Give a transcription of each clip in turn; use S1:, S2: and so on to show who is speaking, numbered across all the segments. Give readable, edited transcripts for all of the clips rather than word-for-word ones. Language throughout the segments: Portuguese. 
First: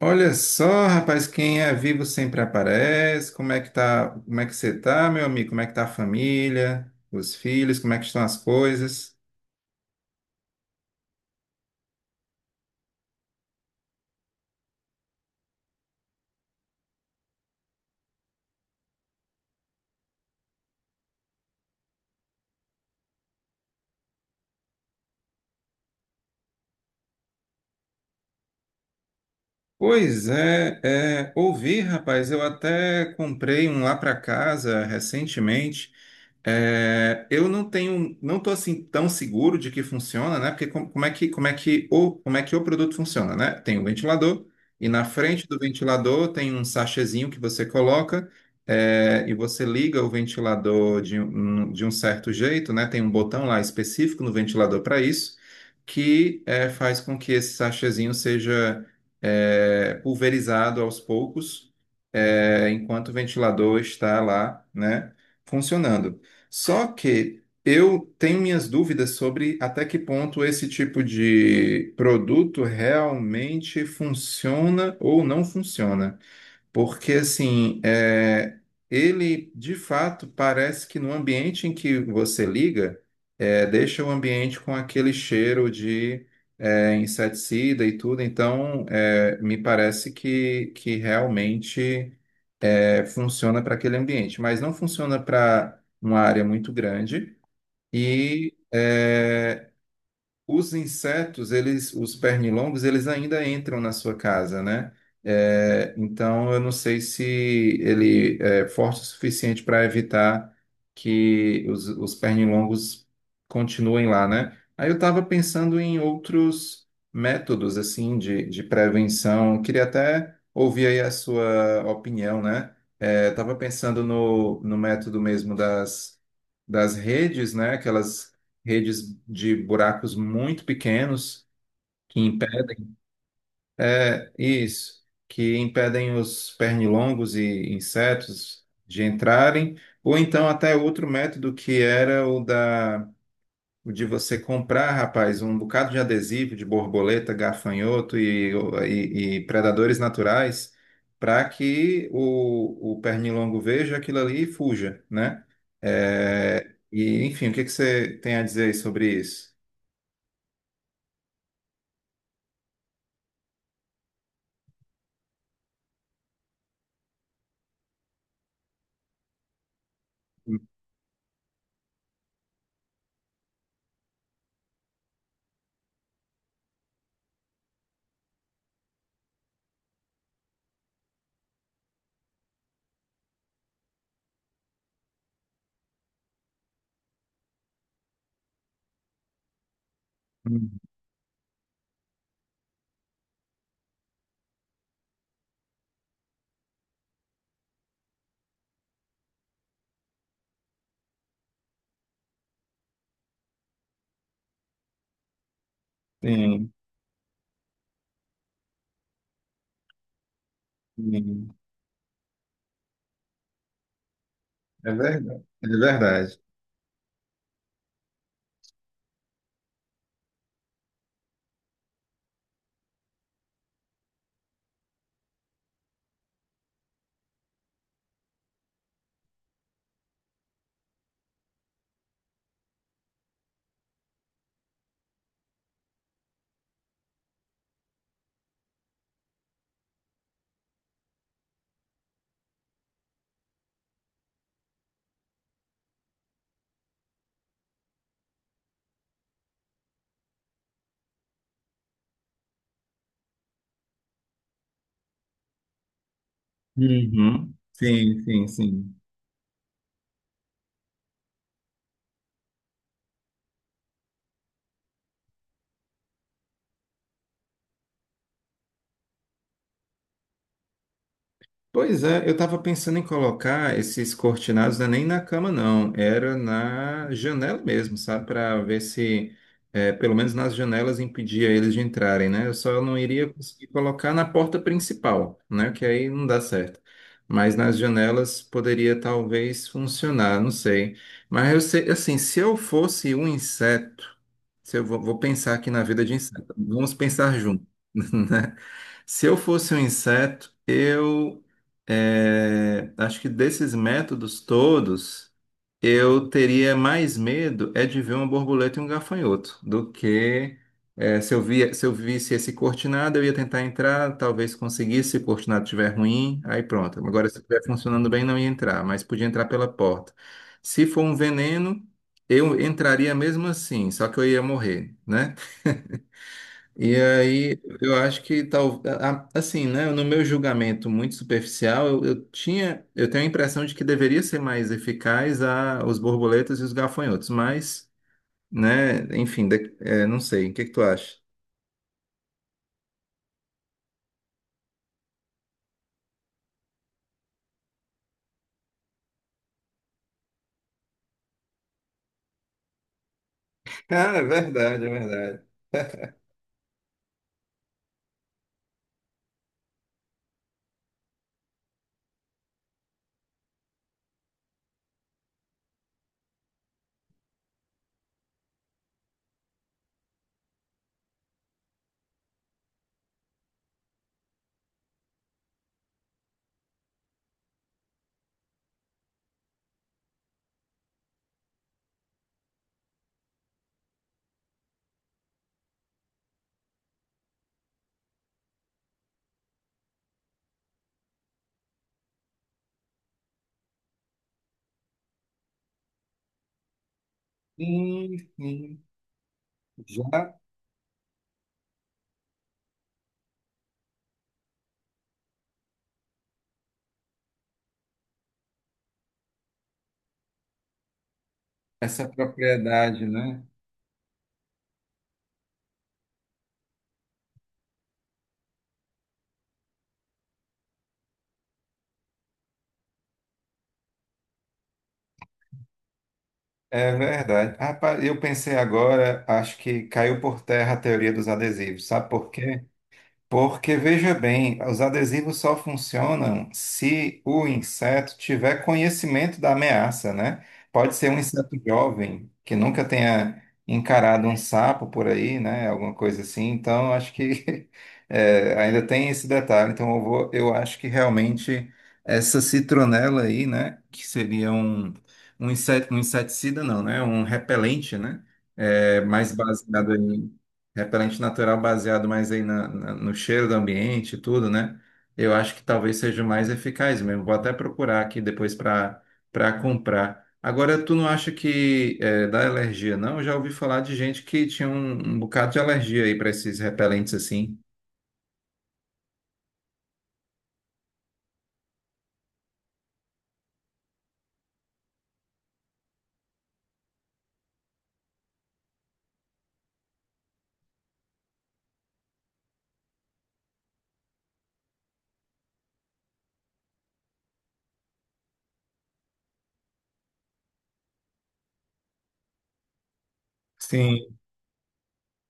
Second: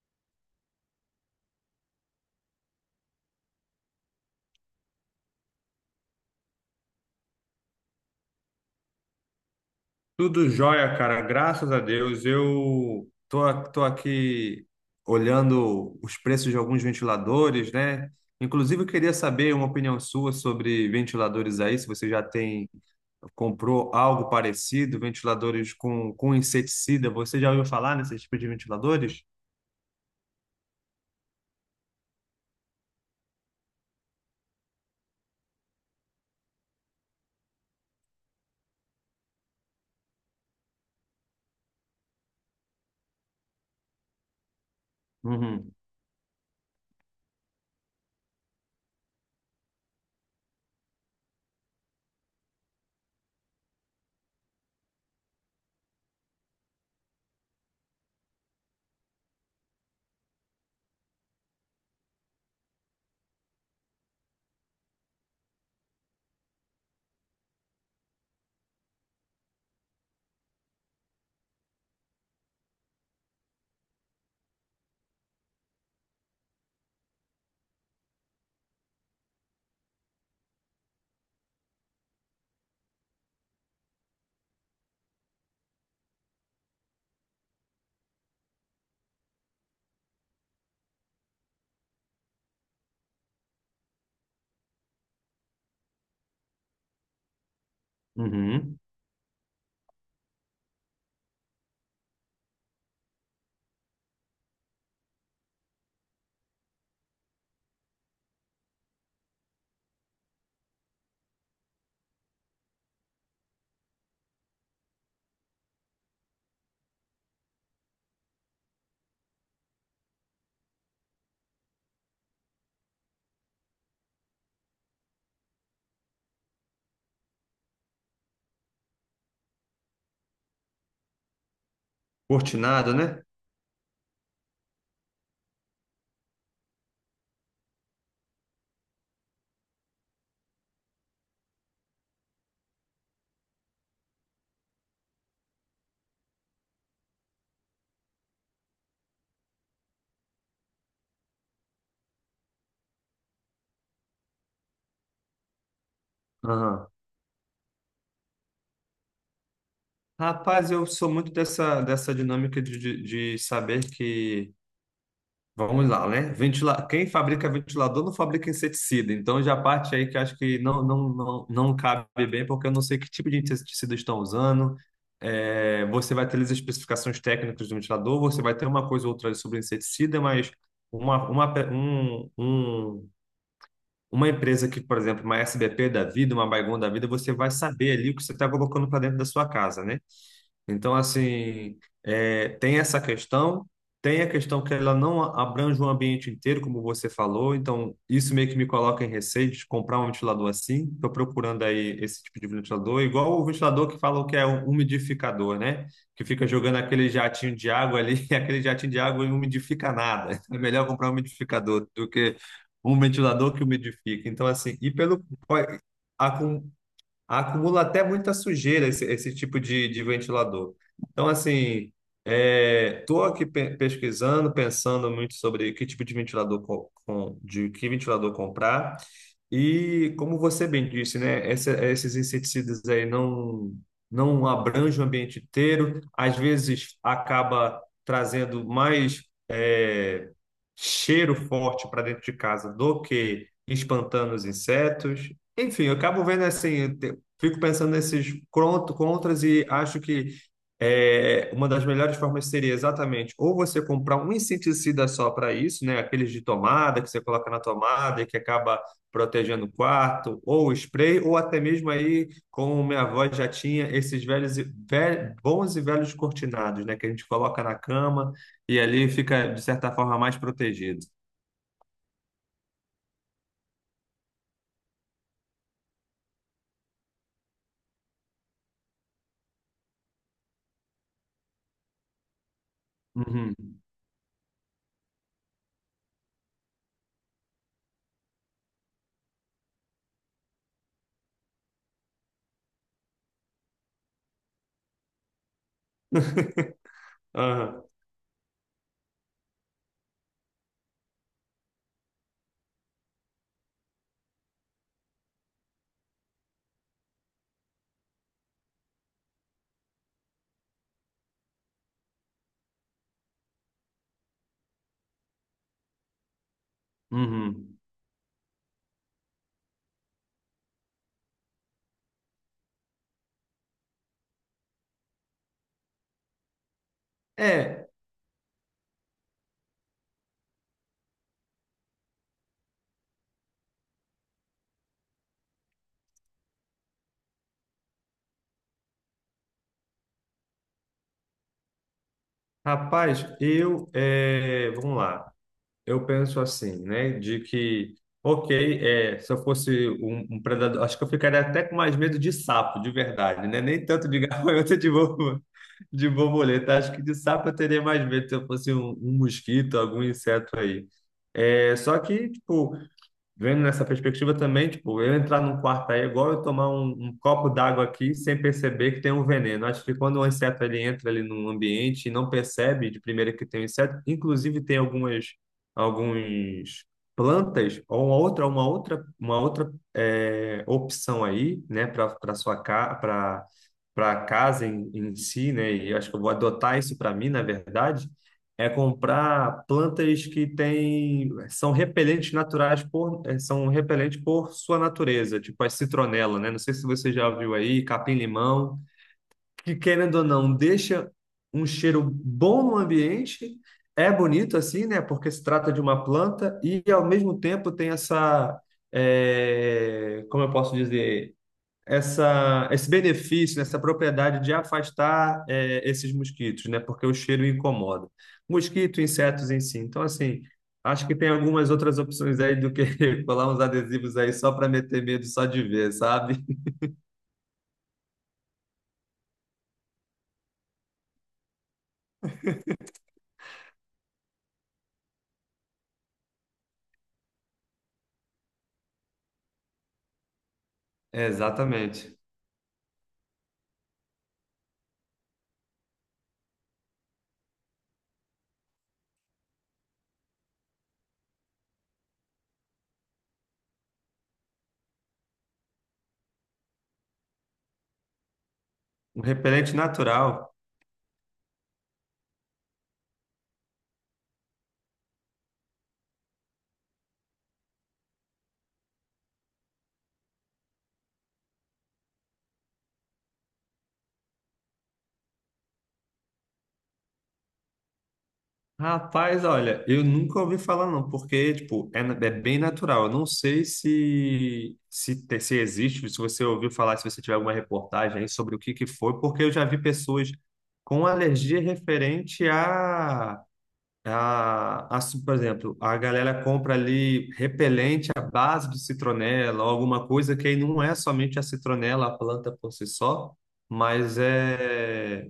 S1: Olha só, rapaz, quem é vivo sempre aparece. Como é que tá? Como é que você tá, meu amigo? Como é que tá a família, os filhos? Como é que estão as coisas?
S2: Tudo jóia, cara. Graças a Deus. Eu tô aqui olhando os preços de alguns ventiladores, né? Inclusive, eu queria saber uma opinião sua sobre ventiladores aí, se você já tem, comprou algo parecido, ventiladores com inseticida. Você já ouviu falar nesse tipo de ventiladores?
S1: Pois é, ouvi, rapaz, eu até comprei um lá para casa recentemente. É, eu não tenho, não tô assim tão seguro de que funciona, né? Porque com- como é que o, como é que o produto funciona, né? Tem um ventilador e na frente do
S2: Uhum.
S1: ventilador tem um sachêzinho que você coloca e você liga o ventilador de um certo jeito, né? Tem um botão lá específico no ventilador para isso que é, faz com que esse sachêzinho seja pulverizado aos poucos, enquanto o ventilador está lá, né, funcionando. Só que eu tenho minhas dúvidas sobre até que ponto esse tipo de produto realmente funciona ou não funciona. Porque, assim, ele de fato parece que no ambiente em que você liga, deixa o ambiente com aquele cheiro de inseticida e tudo. Então, é, me parece que realmente funciona para aquele ambiente, mas não funciona para uma área muito grande. E.
S2: Uhum.
S1: é, os insetos, eles, os pernilongos, eles ainda entram na sua casa, né? É, então, eu não sei se ele é forte o suficiente para evitar que os pernilongos continuem lá, né? Aí eu estava pensando em outros métodos, assim, de prevenção. Eu queria até ouvir aí a sua opinião, né? É, estava pensando no método mesmo das redes, né? Aquelas redes de buracos muito pequenos que
S2: Cortinado,
S1: impedem,
S2: né?
S1: é isso, que impedem os pernilongos e insetos de entrarem, ou então até outro método que era o de você comprar, rapaz, um bocado de adesivo de borboleta, gafanhoto e predadores naturais para que o pernilongo veja aquilo ali e fuja, né? É,
S2: Aham.
S1: e enfim, o que que você tem a dizer aí sobre isso?
S2: Rapaz, eu sou muito dessa dinâmica de saber que... Vamos lá, né? Ventila... Quem fabrica ventilador não fabrica inseticida. Então já parte aí que eu acho que não, não, não, não cabe bem, porque eu não sei que tipo de inseticida estão usando. É, você vai ter as especificações técnicas do ventilador, você vai ter uma coisa ou outra sobre inseticida, mas uma, pe- um, uma empresa que, por exemplo, uma S B P da vida, uma Baygon da vida, você vai saber ali o que você está colocando para dentro da sua casa, né? Então, assim, é, tem essa questão, tem a questão que ela não abrange o ambiente inteiro, como você falou, então isso meio que me coloca em receio de comprar um ventilador assim. Estou procurando aí esse tipo de ventilador, igual o ventilador que falam que é um umidificador, né? Que fica
S1: Sim,
S2: jogando aquele jatinho de água ali, e aquele jatinho de água não umidifica nada. É melhor comprar um
S1: sim.
S2: umidificador do que um ventilador que umidifica. Então, assim, e
S1: É
S2: pelo,
S1: verdade. É verdade.
S2: acumula até muita sujeira esse tipo de ventilador. Então, assim, estou aqui pesquisando, pensando muito sobre que tipo de ventilador de que ventilador comprar. E como você bem disse, né, esses inseticidas aí não abrangem o ambiente inteiro, às vezes acaba trazendo mais é, cheiro forte para dentro de casa do que espantando os insetos. Enfim, eu acabo vendo assim, fico pensando nesses contras e acho que uma das melhores formas seria exatamente ou você comprar um inseticida só para isso, né? Aqueles de tomada que você coloca
S1: Uhum.
S2: na
S1: Sim,
S2: tomada e que
S1: sim,
S2: acaba
S1: sim.
S2: protegendo o quarto, ou spray, ou até mesmo aí, como minha avó já tinha, esses velhos, bons e velhos cortinados, né? Que a gente coloca na cama e ali fica, de certa forma, mais protegido.
S1: Pois é, eu estava pensando em colocar esses cortinados, não é nem na cama, não. Era na janela mesmo, sabe? Para ver se, pelo menos nas janelas, impedia eles de entrarem, né? Eu só não iria conseguir
S2: Uhum.
S1: colocar na porta principal, né? Que aí não dá certo. Mas nas janelas poderia talvez funcionar, não sei. Mas eu sei, assim, se eu fosse um inseto, se eu vou pensar aqui na vida de inseto, vamos pensar junto.
S2: Aham.
S1: Se eu fosse um inseto, acho que desses métodos todos, eu teria mais medo é de ver uma borboleta e um gafanhoto do que se eu visse esse cortinado, eu ia tentar entrar, talvez conseguisse, se o cortinado estiver ruim, aí pronto. Agora, se estiver
S2: Uhum.
S1: funcionando bem, não ia entrar, mas podia entrar pela porta. Se for um veneno, eu entraria mesmo assim, só que eu ia morrer, né? E aí,
S2: É,
S1: eu acho que tal, assim, né, no meu julgamento muito superficial, eu tinha, eu tenho a impressão de que deveria ser mais eficaz a os borboletas e os gafanhotos, mas, né, enfim, não sei, o que que tu acha?
S2: rapaz, vamos lá. Eu penso assim, né? De que, ok, é, se eu fosse um predador, acho que eu ficaria até com mais medo de sapo, de verdade, né? Nem tanto
S1: Ah,
S2: de
S1: é
S2: gafanhoto
S1: verdade, é
S2: de
S1: verdade.
S2: borboleta. Acho que de sapo eu teria mais medo se eu fosse um mosquito, algum inseto aí. É, só que, tipo, vendo nessa perspectiva também, tipo, eu entrar num quarto aí é igual eu tomar um copo d'água aqui sem perceber que tem um veneno. Acho que quando um inseto ele entra ali num ambiente e não percebe de primeira que tem um inseto, inclusive tem algumas alguns plantas ou uma outra opção aí, né, para sua casa, para casa em, em si, né? E acho que eu vou adotar isso para mim, na verdade é comprar plantas que têm, são repelentes naturais por, são repelentes por sua natureza, tipo a citronela, né? Não sei se você já viu aí,
S1: Sim,
S2: capim-limão,
S1: sim.
S2: que querendo ou
S1: Já
S2: não, deixa um cheiro bom no ambiente, é bonito assim, né? Porque se trata de uma planta e ao mesmo tempo tem essa, como eu posso dizer,
S1: essa
S2: esse
S1: propriedade, né?
S2: benefício, né, essa propriedade de afastar é, esses mosquitos, né? Porque o cheiro incomoda. Mosquito, insetos em si. Então, assim, acho que tem algumas outras opções aí do que colar uns adesivos aí só para meter medo só de ver, sabe?
S1: É verdade. Rapaz, eu pensei agora, acho que caiu por terra a teoria dos adesivos. Sabe por quê? Porque veja bem, os adesivos só funcionam se o inseto tiver conhecimento da ameaça, né? Pode ser um
S2: É,
S1: inseto
S2: exatamente.
S1: jovem que nunca tenha encarado um sapo por aí, né? Alguma coisa assim. Então, acho que é, ainda tem esse detalhe. Então, eu vou, eu acho que realmente essa citronela aí, né? Que seria um, um inseto, um inseticida, não, né? Um repelente, né? É,
S2: Um
S1: mais
S2: repelente
S1: baseado em
S2: natural.
S1: repelente natural baseado mais aí no cheiro do ambiente e tudo, né? Eu acho que talvez seja o mais eficaz mesmo. Vou até procurar aqui depois para comprar. Agora, tu não acha que é, dá alergia, não? Eu já ouvi falar de gente que tinha um bocado de alergia aí para esses repelentes assim.
S2: Rapaz, olha, eu nunca ouvi falar não, porque, tipo, é, é bem natural. Eu não sei se existe, se você ouviu falar, se você tiver alguma reportagem aí sobre o que que foi, porque eu já vi pessoas com alergia referente por exemplo, a galera compra ali repelente à base de citronela, ou alguma coisa que aí não é somente a citronela, a planta por si só, mas
S1: Sim.
S2: é...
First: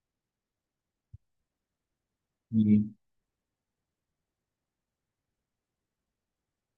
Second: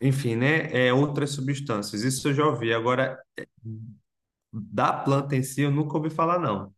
S2: Enfim, né? É outras substâncias. Isso eu já ouvi. Agora, da planta em si, eu nunca ouvi falar, não.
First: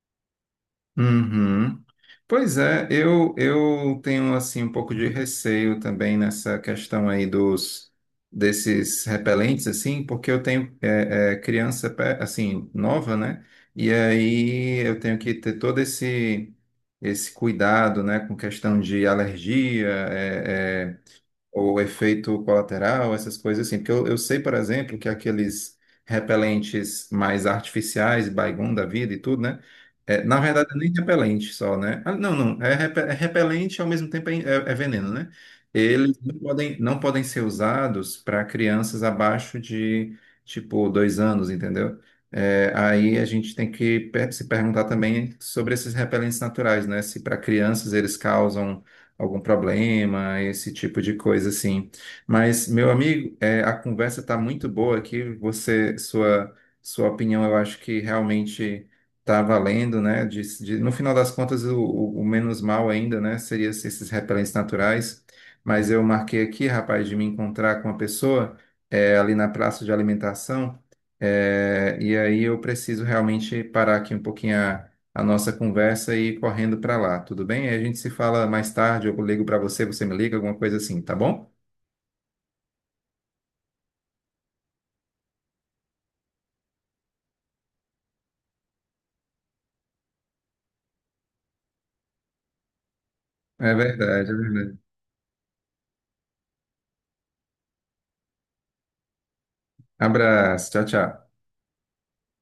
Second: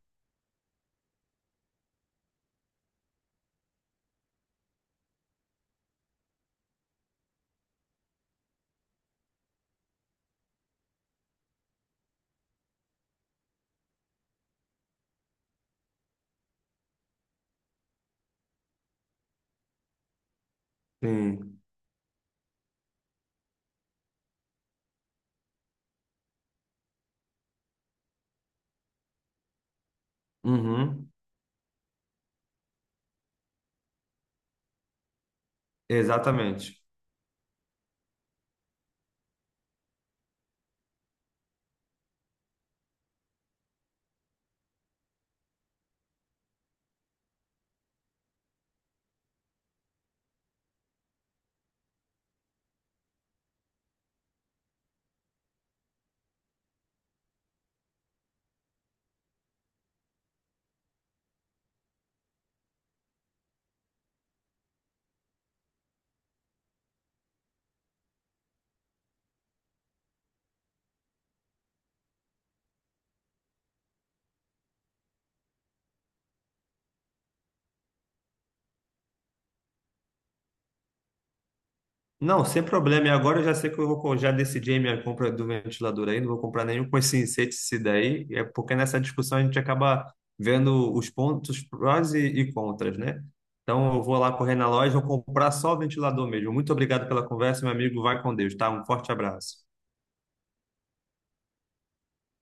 S1: Uhum. Pois é, eu tenho assim um pouco de receio também nessa questão aí dos desses repelentes assim, porque eu tenho criança assim nova, né? E aí eu tenho que ter todo esse esse cuidado, né, com questão de alergia,
S2: Sim.
S1: ou efeito colateral, essas coisas assim. Porque eu sei, por exemplo, que aqueles repelentes mais artificiais, Baygon da vida e tudo, né? É, na verdade, nem
S2: Uhum.
S1: repelente só, né? Ah, não, não. É, repelente ao mesmo tempo é veneno, né? Eles não podem,
S2: Exatamente.
S1: não podem ser usados para crianças abaixo de, tipo, 2 anos, entendeu? É, aí a gente tem que se perguntar também sobre esses repelentes naturais, né? Se para crianças eles causam algum problema, esse tipo de coisa assim. Mas, meu amigo, é, a conversa está muito boa aqui. Sua opinião, eu acho que realmente está valendo, né? No final das contas, o menos mal ainda, né? Seria se esses repelentes naturais. Mas eu marquei aqui, rapaz, de me encontrar com uma pessoa é, ali na praça de alimentação. É, e aí eu preciso realmente parar aqui um pouquinho a nossa conversa e ir correndo para lá, tudo bem? Aí a gente se fala mais tarde, eu ligo para você, você me liga, alguma coisa assim, tá bom?
S2: Não, sem problema. E agora eu já sei que eu vou, já decidi a minha compra do ventilador aí, não vou comprar nenhum com esse inseticida aí, é porque nessa discussão a gente acaba vendo os pontos prós e contras, né?
S1: É
S2: Então eu vou
S1: verdade,
S2: lá
S1: é
S2: correr na
S1: verdade.
S2: loja, vou comprar só o ventilador mesmo. Muito obrigado pela conversa, meu amigo. Vai com Deus, tá? Um forte abraço.
S1: Abraço, tchau, tchau.